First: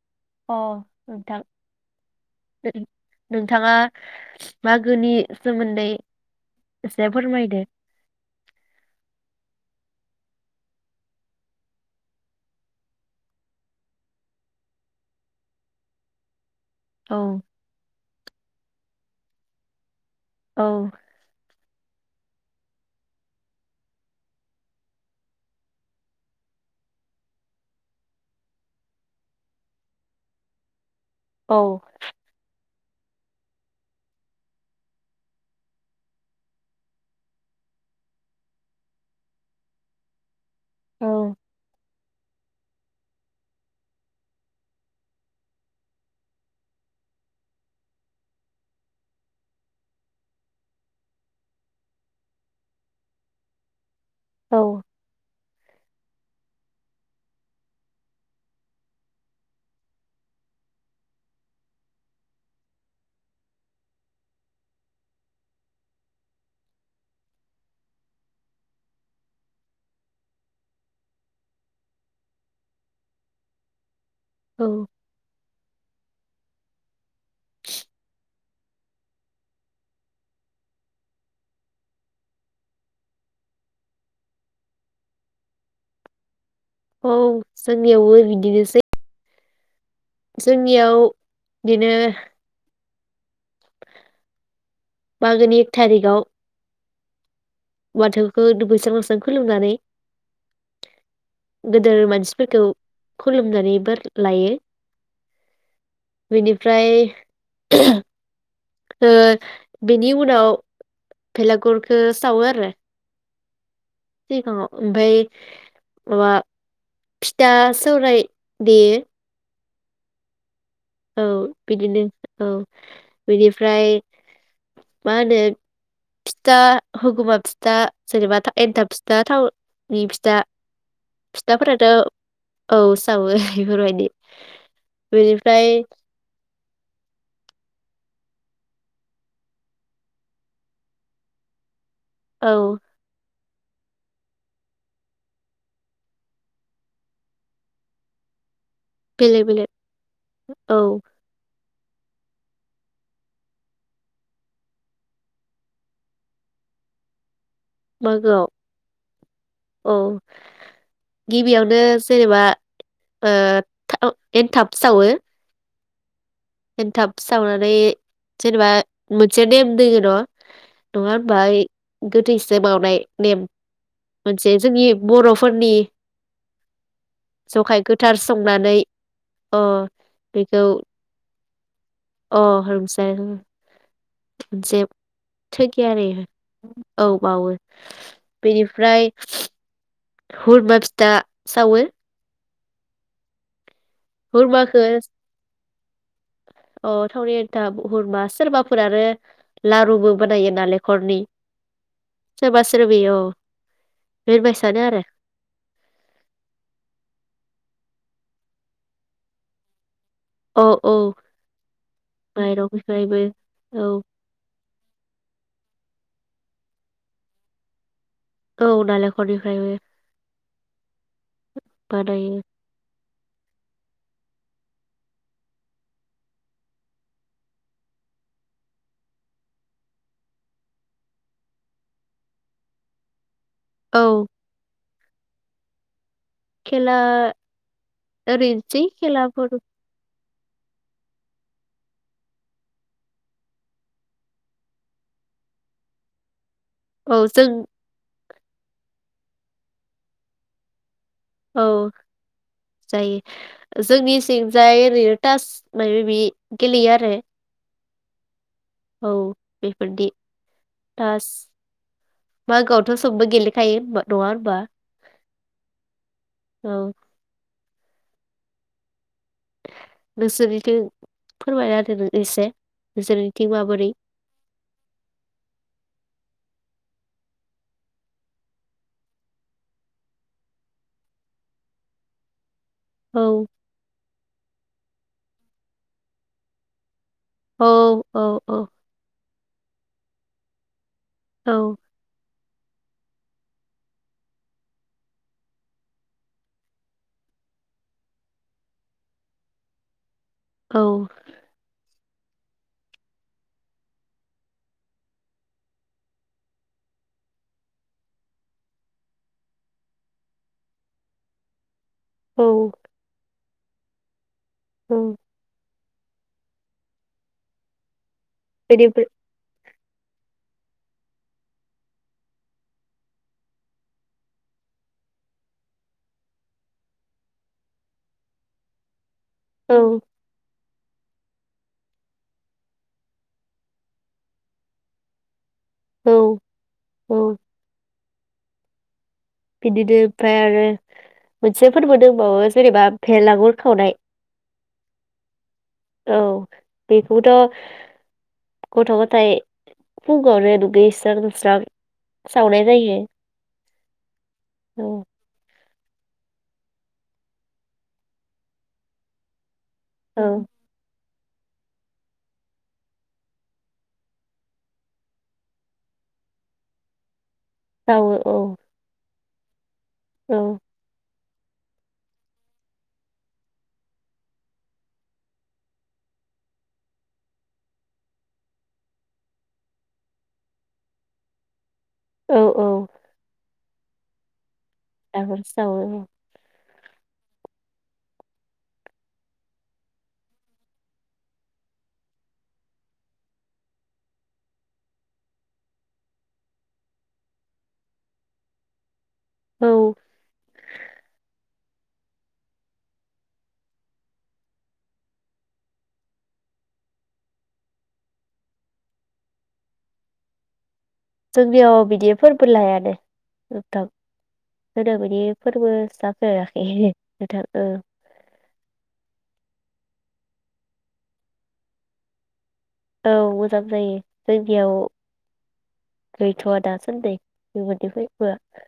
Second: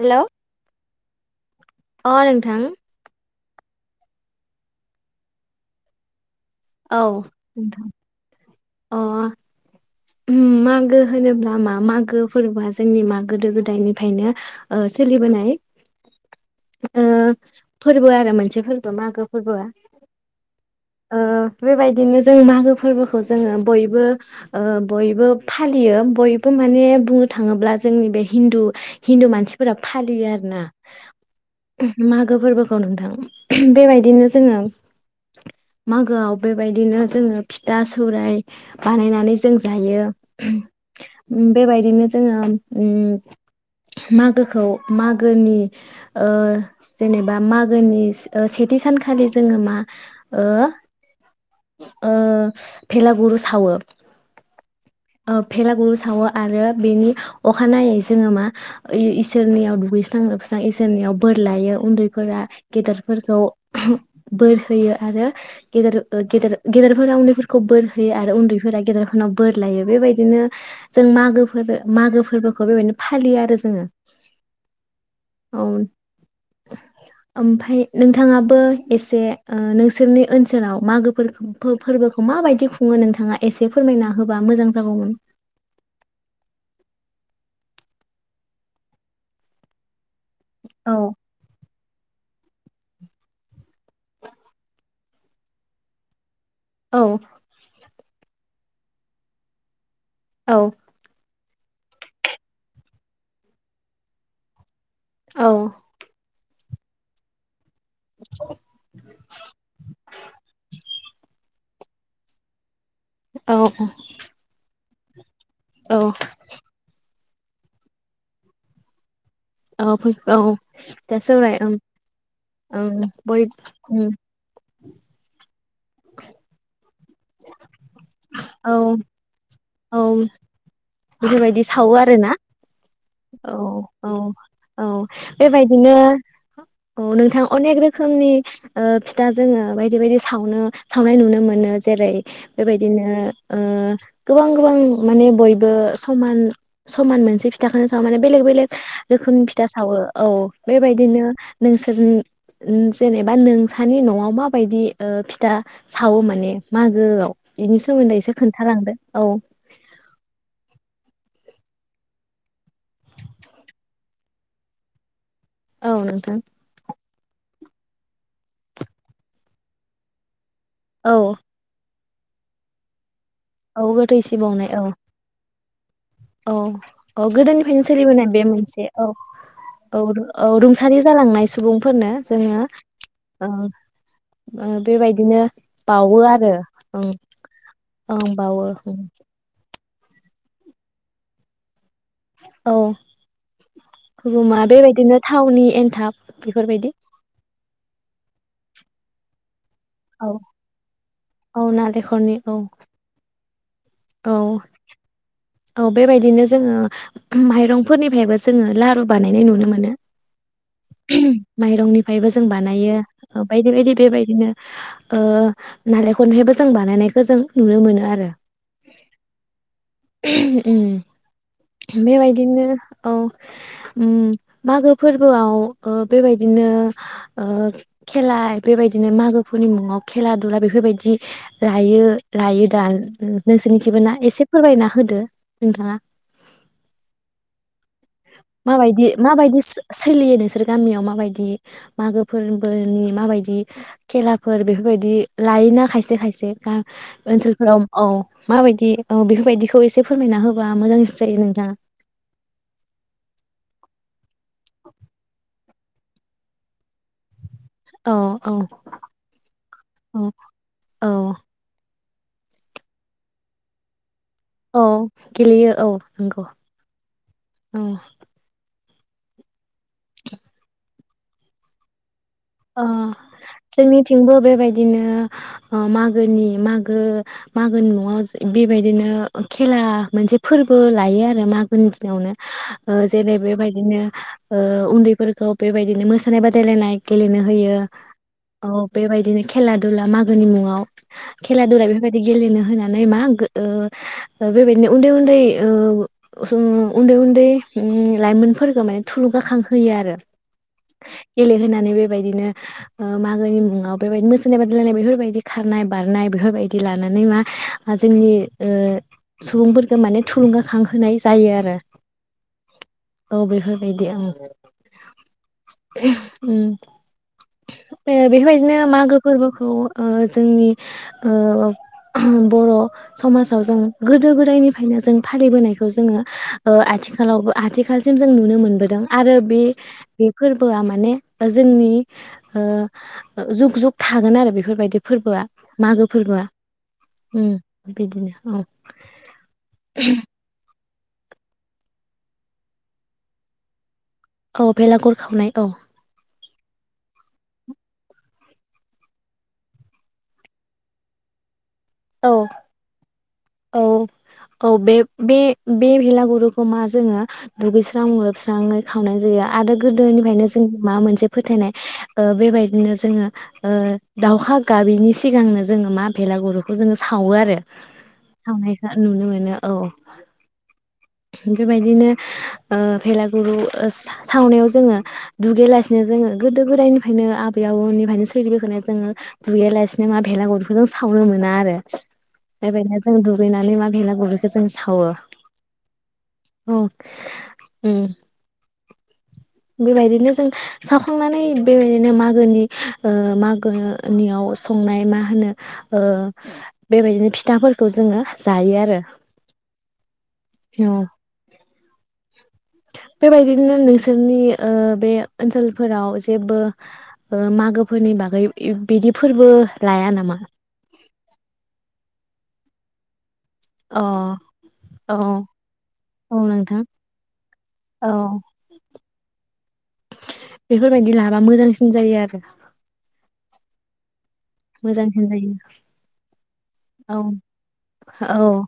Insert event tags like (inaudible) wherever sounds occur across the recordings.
हेल' अ नोंथां अ नोंथां! नों- नोंथाङा मागोनि सोमोन्दै एसे औ फोरमायदो नोंथां अ ओ मागो होनोब्ला मा मागो फोरबोआ जोंनि मा गोदो गोदायनिफ्रायनो ओ सोलिबोनाय ओ औ फोरबो आरो मोनसे फोर मागो फोरबोआ। औ। ओ बेबायदिनो जों मागो फोरबोखौ जोङो बयबो ओ बयबो फालियो बयबो माने बुंनो थाङोब्ला जोंनि बे हिन्दु हिन्दु मानसिफोरा फालियो आरोना। औ मागो फोरबो औ नोंथां बेबादिनो जोंङो मागो आव बेबादिनो जोंङो फिथा सौराय बानायनानै जों जायो औ बेबायदिनो जोङो ओ मागोखौ मागोनि ओ जेनेबा मागोनि ओ सेथि सानखालि जोङो मा ओ। ओ भेलागुर सावो। औ ओ भेलागुर साव आरो बेनि अखानायै जोङो मा इसोरनियाव दुगैस्रां लोबस्रां इसोरनियाव बोर लायो उन्दैफोरा गेदेरफोरखौ बोर होयो आरो गेदेर। गेदेर गेदेरफोरा उन्दैफोरखौ बोर होयो आरो उन्दैफोरा गेदेरफोरनाव बोर लायो बेबायदिनो जों मागोफोर मागो फोरबोखौ बेबायदिनो फालियो आरो जोङो। औ (unintelligible) ओमफाय नोंथाङाबो एसे ओ नोंसोरनि ओनसोलाव। मागो फोरबोखौ माबायदि खुङो नोंथाङा एसे फोरमायना होबा मोजां जागौमोन। औ जोंनियावबो बिदिनोसै। जोंनियाव औ दिनो मागोनि एक थारिगाव औ। बाथौखौ दुगैस्रां लांस्रां खुलुमनानै औ। गोदोर मानसिफोरखौ खुलुमनानै बोर लायो। औ। बेनिफ्राय (inaudible) ओ बेनि उनाव बेलागरखौ सावो आरो। औ औ। सिगाङाव ओमफ्राय औ। माबा फिथा सौराय देयो, औ फै औ। फिथा औ सौराय ओं बिदिनो औ ओं बय बिनिफ्राय उम मा होनो फिथा हगुमा फिथा जेनेबा एनथाब औ फिथा थाव नि फिथा बेबायदि फिथाफोराथ' सावो आरो ना? औ सावो औ बेफोरबायदि औ औ। बेनिफ्राय बिदिनोे औ नोंथां अनेक रोखोमनि ओ फिथा जोङो बायदि बायदि सावनो सावनाय नुनो मोनो जेरै औ बेबायदिनो ओ गोबां गोबां माने बयबो समान समान मोनसे फि था खौ सावा माने बेलेग बेलेग रोखोमनि बेलेग फिथा बेलेग सावो औ औ बेबायदिनो नोंसोर जेनेबा नोंसानि नआव माबायदि फिथा सावो माने मागोआव? बिनि सोमोन्दै एसे मागोआव खोनथालांदो औ। औ गिबियावनो जेनेबा ओ एन्थाब सावो, औ नोंथां। एन्थाब सावनानै जेनेबा मोनसे नेेम दोङो न? नङा औ होमबाय गोथैनोसो बावनाय नेम औ गोथै सि मोनसे बावनाय औ जोंनि बर'फोरनि औ औ जखाय गोदोनिफ्रायनो गोथार सोलिबोनाय बे संनानै मोनसे औ अ औ औ बेखौ रुंसारि जालांनाय सम। फोरनो अ जोङो रुंसारि ओ ओ मोनसे बेबायदिनो थोगियारि बावो आरो ओं औ बावो ओं बावो। बेनिफ्राय हुरमा फिथा सावो। औ। हुरुमा हुरमाखौ बेबायदिनो थावनि एन्थाब बेफोरबायदि। दा हुरमा सोरबाफोर आरो लारुबो औ बानायो नालेंखरनि औ नालेंखरनि औ सोरबा सोरबि अ औ बेेर बायसानो आरो औ बेबायदिनो जोङो ओ माइरंफोरनिफ्रायबो जोङो लारु बानायनाय नुनो मोनो। औ औ माइरंनिफ्रायबो जों बानायो माइरंनिफ्रायबो बायदि औ बायदि बेबायदिनो ओ नालेंखर निफ्रायबो जों बानायनायखौ जों नुनो मोनो आरो। औ नारेंखलनिफ्रायबो उम। बेबायदिनो औ ओम मागो फोरबोआव ओ बेबायदिनो ओ खेला बेबायदिनो मागोफोरनि मुङाव खेला दुला बेफोरबायदि लायो लायो दा ओम। नोंसोरनि औ खिबोना एसे ना होदो नोंथाङा। खेला ओरैनोसै माबायदि खेलाफोर माबायदि सो सोलियो नों बिसोर गामियाव माबायदि मागो फोरबोनि माबायदि खेलाफोर बेफोरबायदि लायोना खायसे खायसे आ औ जों ओनसोलफोराव औ। माबायदि औ बेफोरबायदिखौ एसे फोरमायना होबा मोजां जायो नोंथां ‌। औ जायो जोंनि थिंजाय रे टास मायो बे गेलेयो आरो। औ औ औ बेफोरदि औ थास औ मागोआवथ सबबो गेलेखायो होमबा नङा होनबा औ गेलेयो औ नंगौ। औ औ नोंसोरनिखो फोरमाय आरो नों। अ जोंनिथिंबो बेबायदिनो ओ मागोनि मागो मागोनि मुंआव बेबायदिनो खेला मोनसे फोरबो लायो आरो मागोनि दिनावनो। ओ औ जेरै बेबायदिनो ओ उन्दै फोरखौ बेबायदिनो मोसानाय बादायलायनाय गेलेनो औ होयो औ औ बेबायदिनो खेला अब्ला मागोनि मुङाव औ खेला दुला बेफोरबायदि गेलेनो होनानै मा ओ बेबायदिनो उन्दै -उन्दै ओ जों उन्दै- उन्दै उम लाइमोनफोरखौ माने थुलुंगाखांहोयो आरो। औ गेलेहोनानै बेबायदिनो ओ मागोनि मुङाव बेबायदिनो मोसानाय बादायलायनाय बेफोरबायदि खारनाय बारनाय बेफोरबायदि लानानै मा जोंनि ओ सुबुंफोरखौ माने थुलुंगाखांहोनाय जायो आरो। औ औ बे बिदि उम। औ (unintelligible) उम ए बेफोरबायदिनो बेनिफ्राय मागो फोरबोखौ ओ जोंनि ओ बर' समाजाव जों गोदो गोदायनिफ्रायनो जों फालिबोनायखौ जोङो ओ आथिखालावबो आथिखालसिम जों नुनो मोनबोदों। आरो बे औ बेफोर बोआ माने जोंनि ओ जुग-जुग थागोन आरो बेफोरबायदि फोरबोआ। मागो औ फोरबोआ उम बिदिनो औ। बिदिदो फ्राय आरो मोनसे फोरबो दोंबावो जेनेबा भेलागुर खावनाय। औ बेलागुर खावनाय औ औ बेखौथ गथ गाथाय फुंङावनो दुगैस्रां लोबस्रां औ सावनाय जायो औ औ बे बे बे भेलागुरुखौ मा जोङो दुगैस्रां लोबस्रांङै खावनाय जायो। आरो औ गोदोनिफ्रायनो जों मा मोनसे फोथायनाय ओ बेबायदिनो जोङो ओ दावखा गाबिनि सिगांनो जोङो मा भेलागुरु खौ जोङो सावो आरो। सावो औ थांनायखो नुनो मोनो बिदिनो औ औ। बेबायदिनो ओ भेलागुराव सा- सावनायाव जोङो दुगैयालासिनो जोङो गोदो गोदायनिफ्रायनो आबै आबौनिफ्रायनो सोलिबोखानाय जोङो दुगैयालासिनो मा भेलागुरिखौ जों सावनो मोना। (unintelligible) औ औ जों दुगैना (inaudible) (unintelligible) औ उम बेबायदिनो जों सावखांनानै बेबायदिनो मागोनि ओ मागोनियाव संनाय मा होनो ओ बेबायदिनो फिथाफोरखौ जोङो जायो आरो औ औ बेबायदिनो नोंसोरनि ओ बे ओनसोलफोराव जेबो मागोफोरनि बागै बिदि फोरबो लाया नामा। जोंनियाव बिदि फोरबो लायानो। थां अ होनदो औ बिनि फोरबो औ नोंथां जाफेराखैथां औ। बेफोरबायदि लाबा मोजांसिन जायो आरो औ मोजां जायो। जायगायाव मोजांसिन जायो गैथवा दासान्दै औ बेबायदि फोयबोआ। औ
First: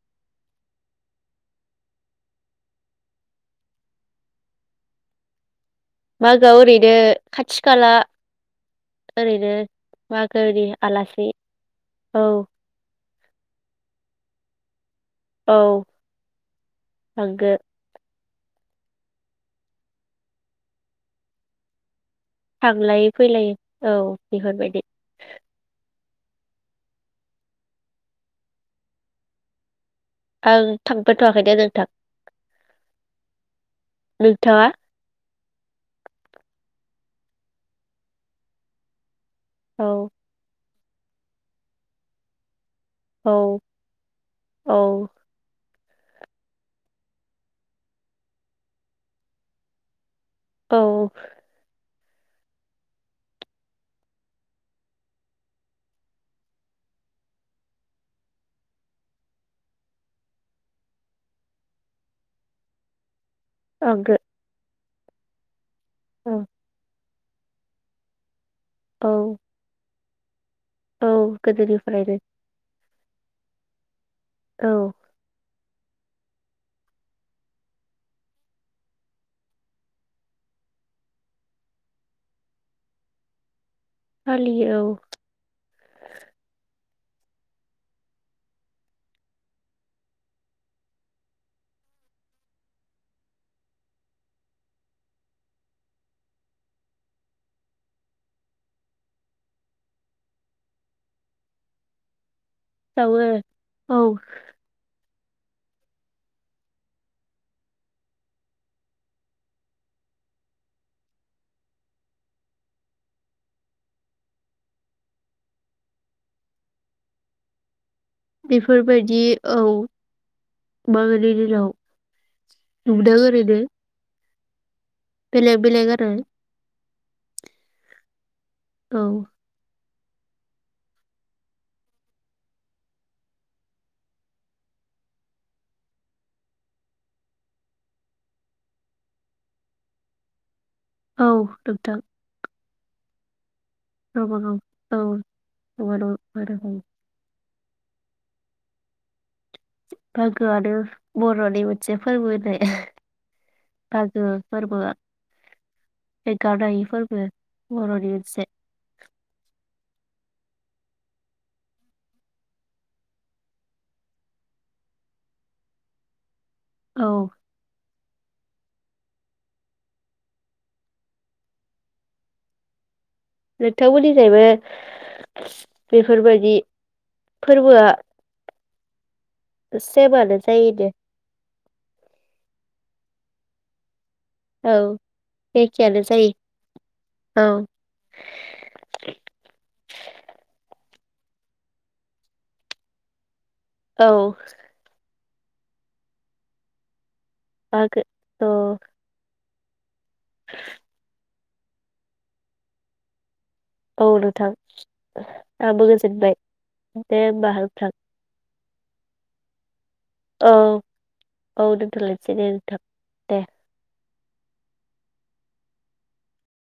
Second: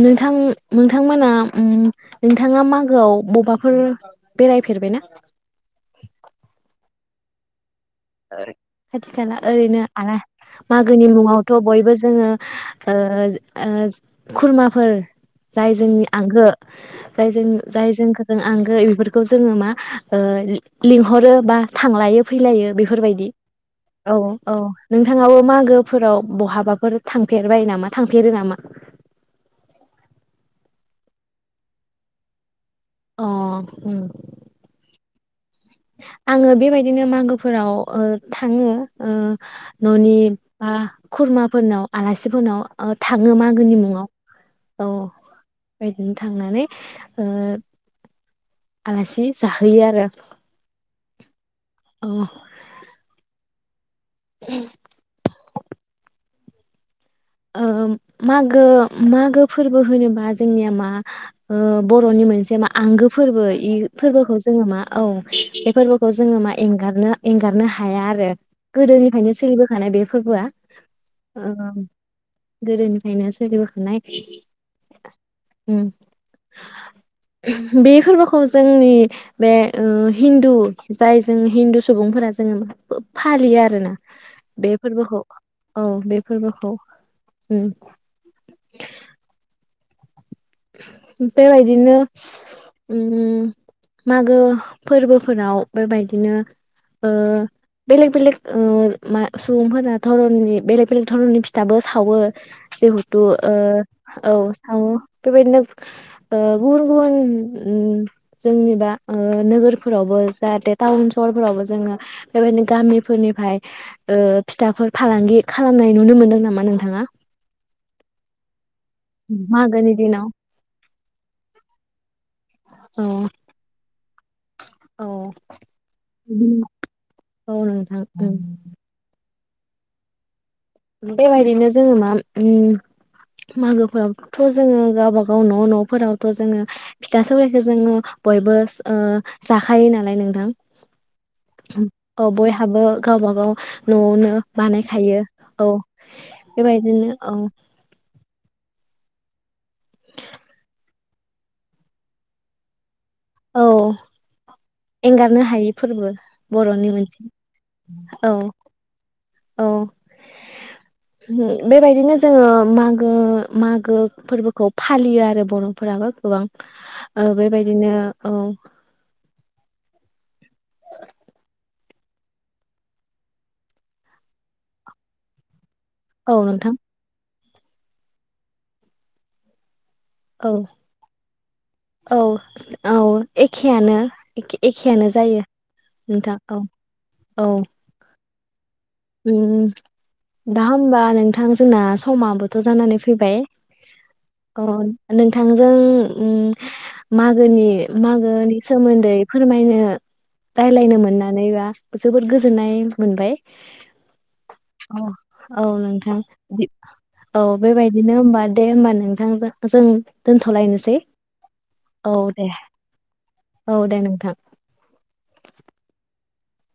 नोंथां नोंथांमोना नोंथाङा मागोआव बबेबाफोर बेरायफेरबायना? मागोआव ओरैनो खाथि खाला खाथि खाला ओरैनो आरो मागोनि मुङावथ बयबो औ जोङो। ओ खुरमाफोर औ जाय जोंनि आंगो जाय जों थांगो जाय जों जों आंगो इफोरखौ जोङो मा ओ लिंहरो बा थांलायो फैलायो थांलाय बे फैलाय औ औ बेफोरबायदि नोंथाङाबो माागो फोराव बहाबाफोर थांफेरबाय नामा थांफेरो नामा आं थांफाथवाखै दे नोंथां। अ नोंथाङा आङो बेबायदिनो मागोफोराव थाङो। औ ननि मा खुरमाफोरनाव आलासिफोरनाव। ओ थाङो औ मागोनि मुङाव औ बेदिनो थांनानै ओ आलासि साहय आरो। औ अह उ ओ मागो मागो फोरबो होनोबा जोंनिया मा ओ बर' नि मोनसे मा आंगो फोरबो इ आंबो फोरबोखौ जोङो मा औ। फोरबोखौ औ जोङो मा एंगारनो। एंगारनो हाया आरो। औ गोदोनिफ्रायनो सोलिबोखानाय बे। फोरबोआ। औ ओ गोदोनिफ्रायनो। गोदोनिफ्रायनो सोलिबोखानाय औ उम बे फोरबोखौ जोंनि बे हिन्दु जाय जों हिन्दु सुबुंफोरा जोङो फालियो आरोना। बे फालियो औ फोरबोखौ औ बे फोरबोखौ। उम। बेबायदिनो उम मागो फोरबोफोराव बेबायदिनो ओ बेलेक बेलेक उम आ सुबुंफोरा धरननि बेलेक बेलेक धरननि फिथाबो सावो। जिहेतु सावो ओ औ सावो। बेबायदिनो ओ गुबुन गुबुन उम जोंनिबा ओ नोगोरफोरावबो जाहाथे टाउन सहरफोरावबो जोङो बेबायदिनो गामिफोरनिफ्राय ओ फिथाफोर फालांगि खालामनाय नुनो मोनदों नामा नोंथाङा? बे बेफोरबायदि औ मागोनि दिनाव मागोनि दिनाव। औ नुदों ओरैनो। औ बेलेख बेलेख आरो। औ नोंथा उम औ बेबायदिनो जोङो मा उम मागोफोरावथ जोङो गावबागाव न नफोरावथ जोङो फिथा सावनायखौ जोङो बयबो ओ जाखायो नालाय नोंथां। औ नोंथां। हाबो गावबा गाव नआवनो गावबागाव औ बानायखायो। नङा नङा बेबायदिनो औ। मागोआनो बरनि मोनसे फोरबो होननाय। औ मागो फोरबोआ एंगारनो हायि फोरबो एंगारनायि बरनि फोरबो मोनसे बर'नि औ। मोनसे औ बेबायदिनो जोङो मागो मागो फोरबोखौ फालियो आरो बरफोराबो गोबां। औ ओ बेबायदिनो औ। लोथाव बुलि जायबो (unintelligible) बेफोर औ बायदि। नोंथां फोरबोआ। सेबानो औ जायो दे। औ औ एखेयानो एख औ एखेयानो जायो एखेयानो जायो नोंथां औ-औ औ उम दा होमबा नोंथां जोंना समाबोथ' जानानै फैबाय। औ अ नोंथांजों उम बागो औ मागोनि-मागोनि सोमोन्दै फोरमायनो राय्लायनो मोननानैबा जोबोद गोजोननाय मोनबाय। औ नोंथां अ औ आंबो नोंथां गोजोनबाय दे औ होमबा नोंथां बेबायदिनो होमबा दे होमबा नोंथांजों जों औ दोनथलायनोसै औ दोनथ'लायनोसै दे नोंथां दे औ दे नोंथां। थां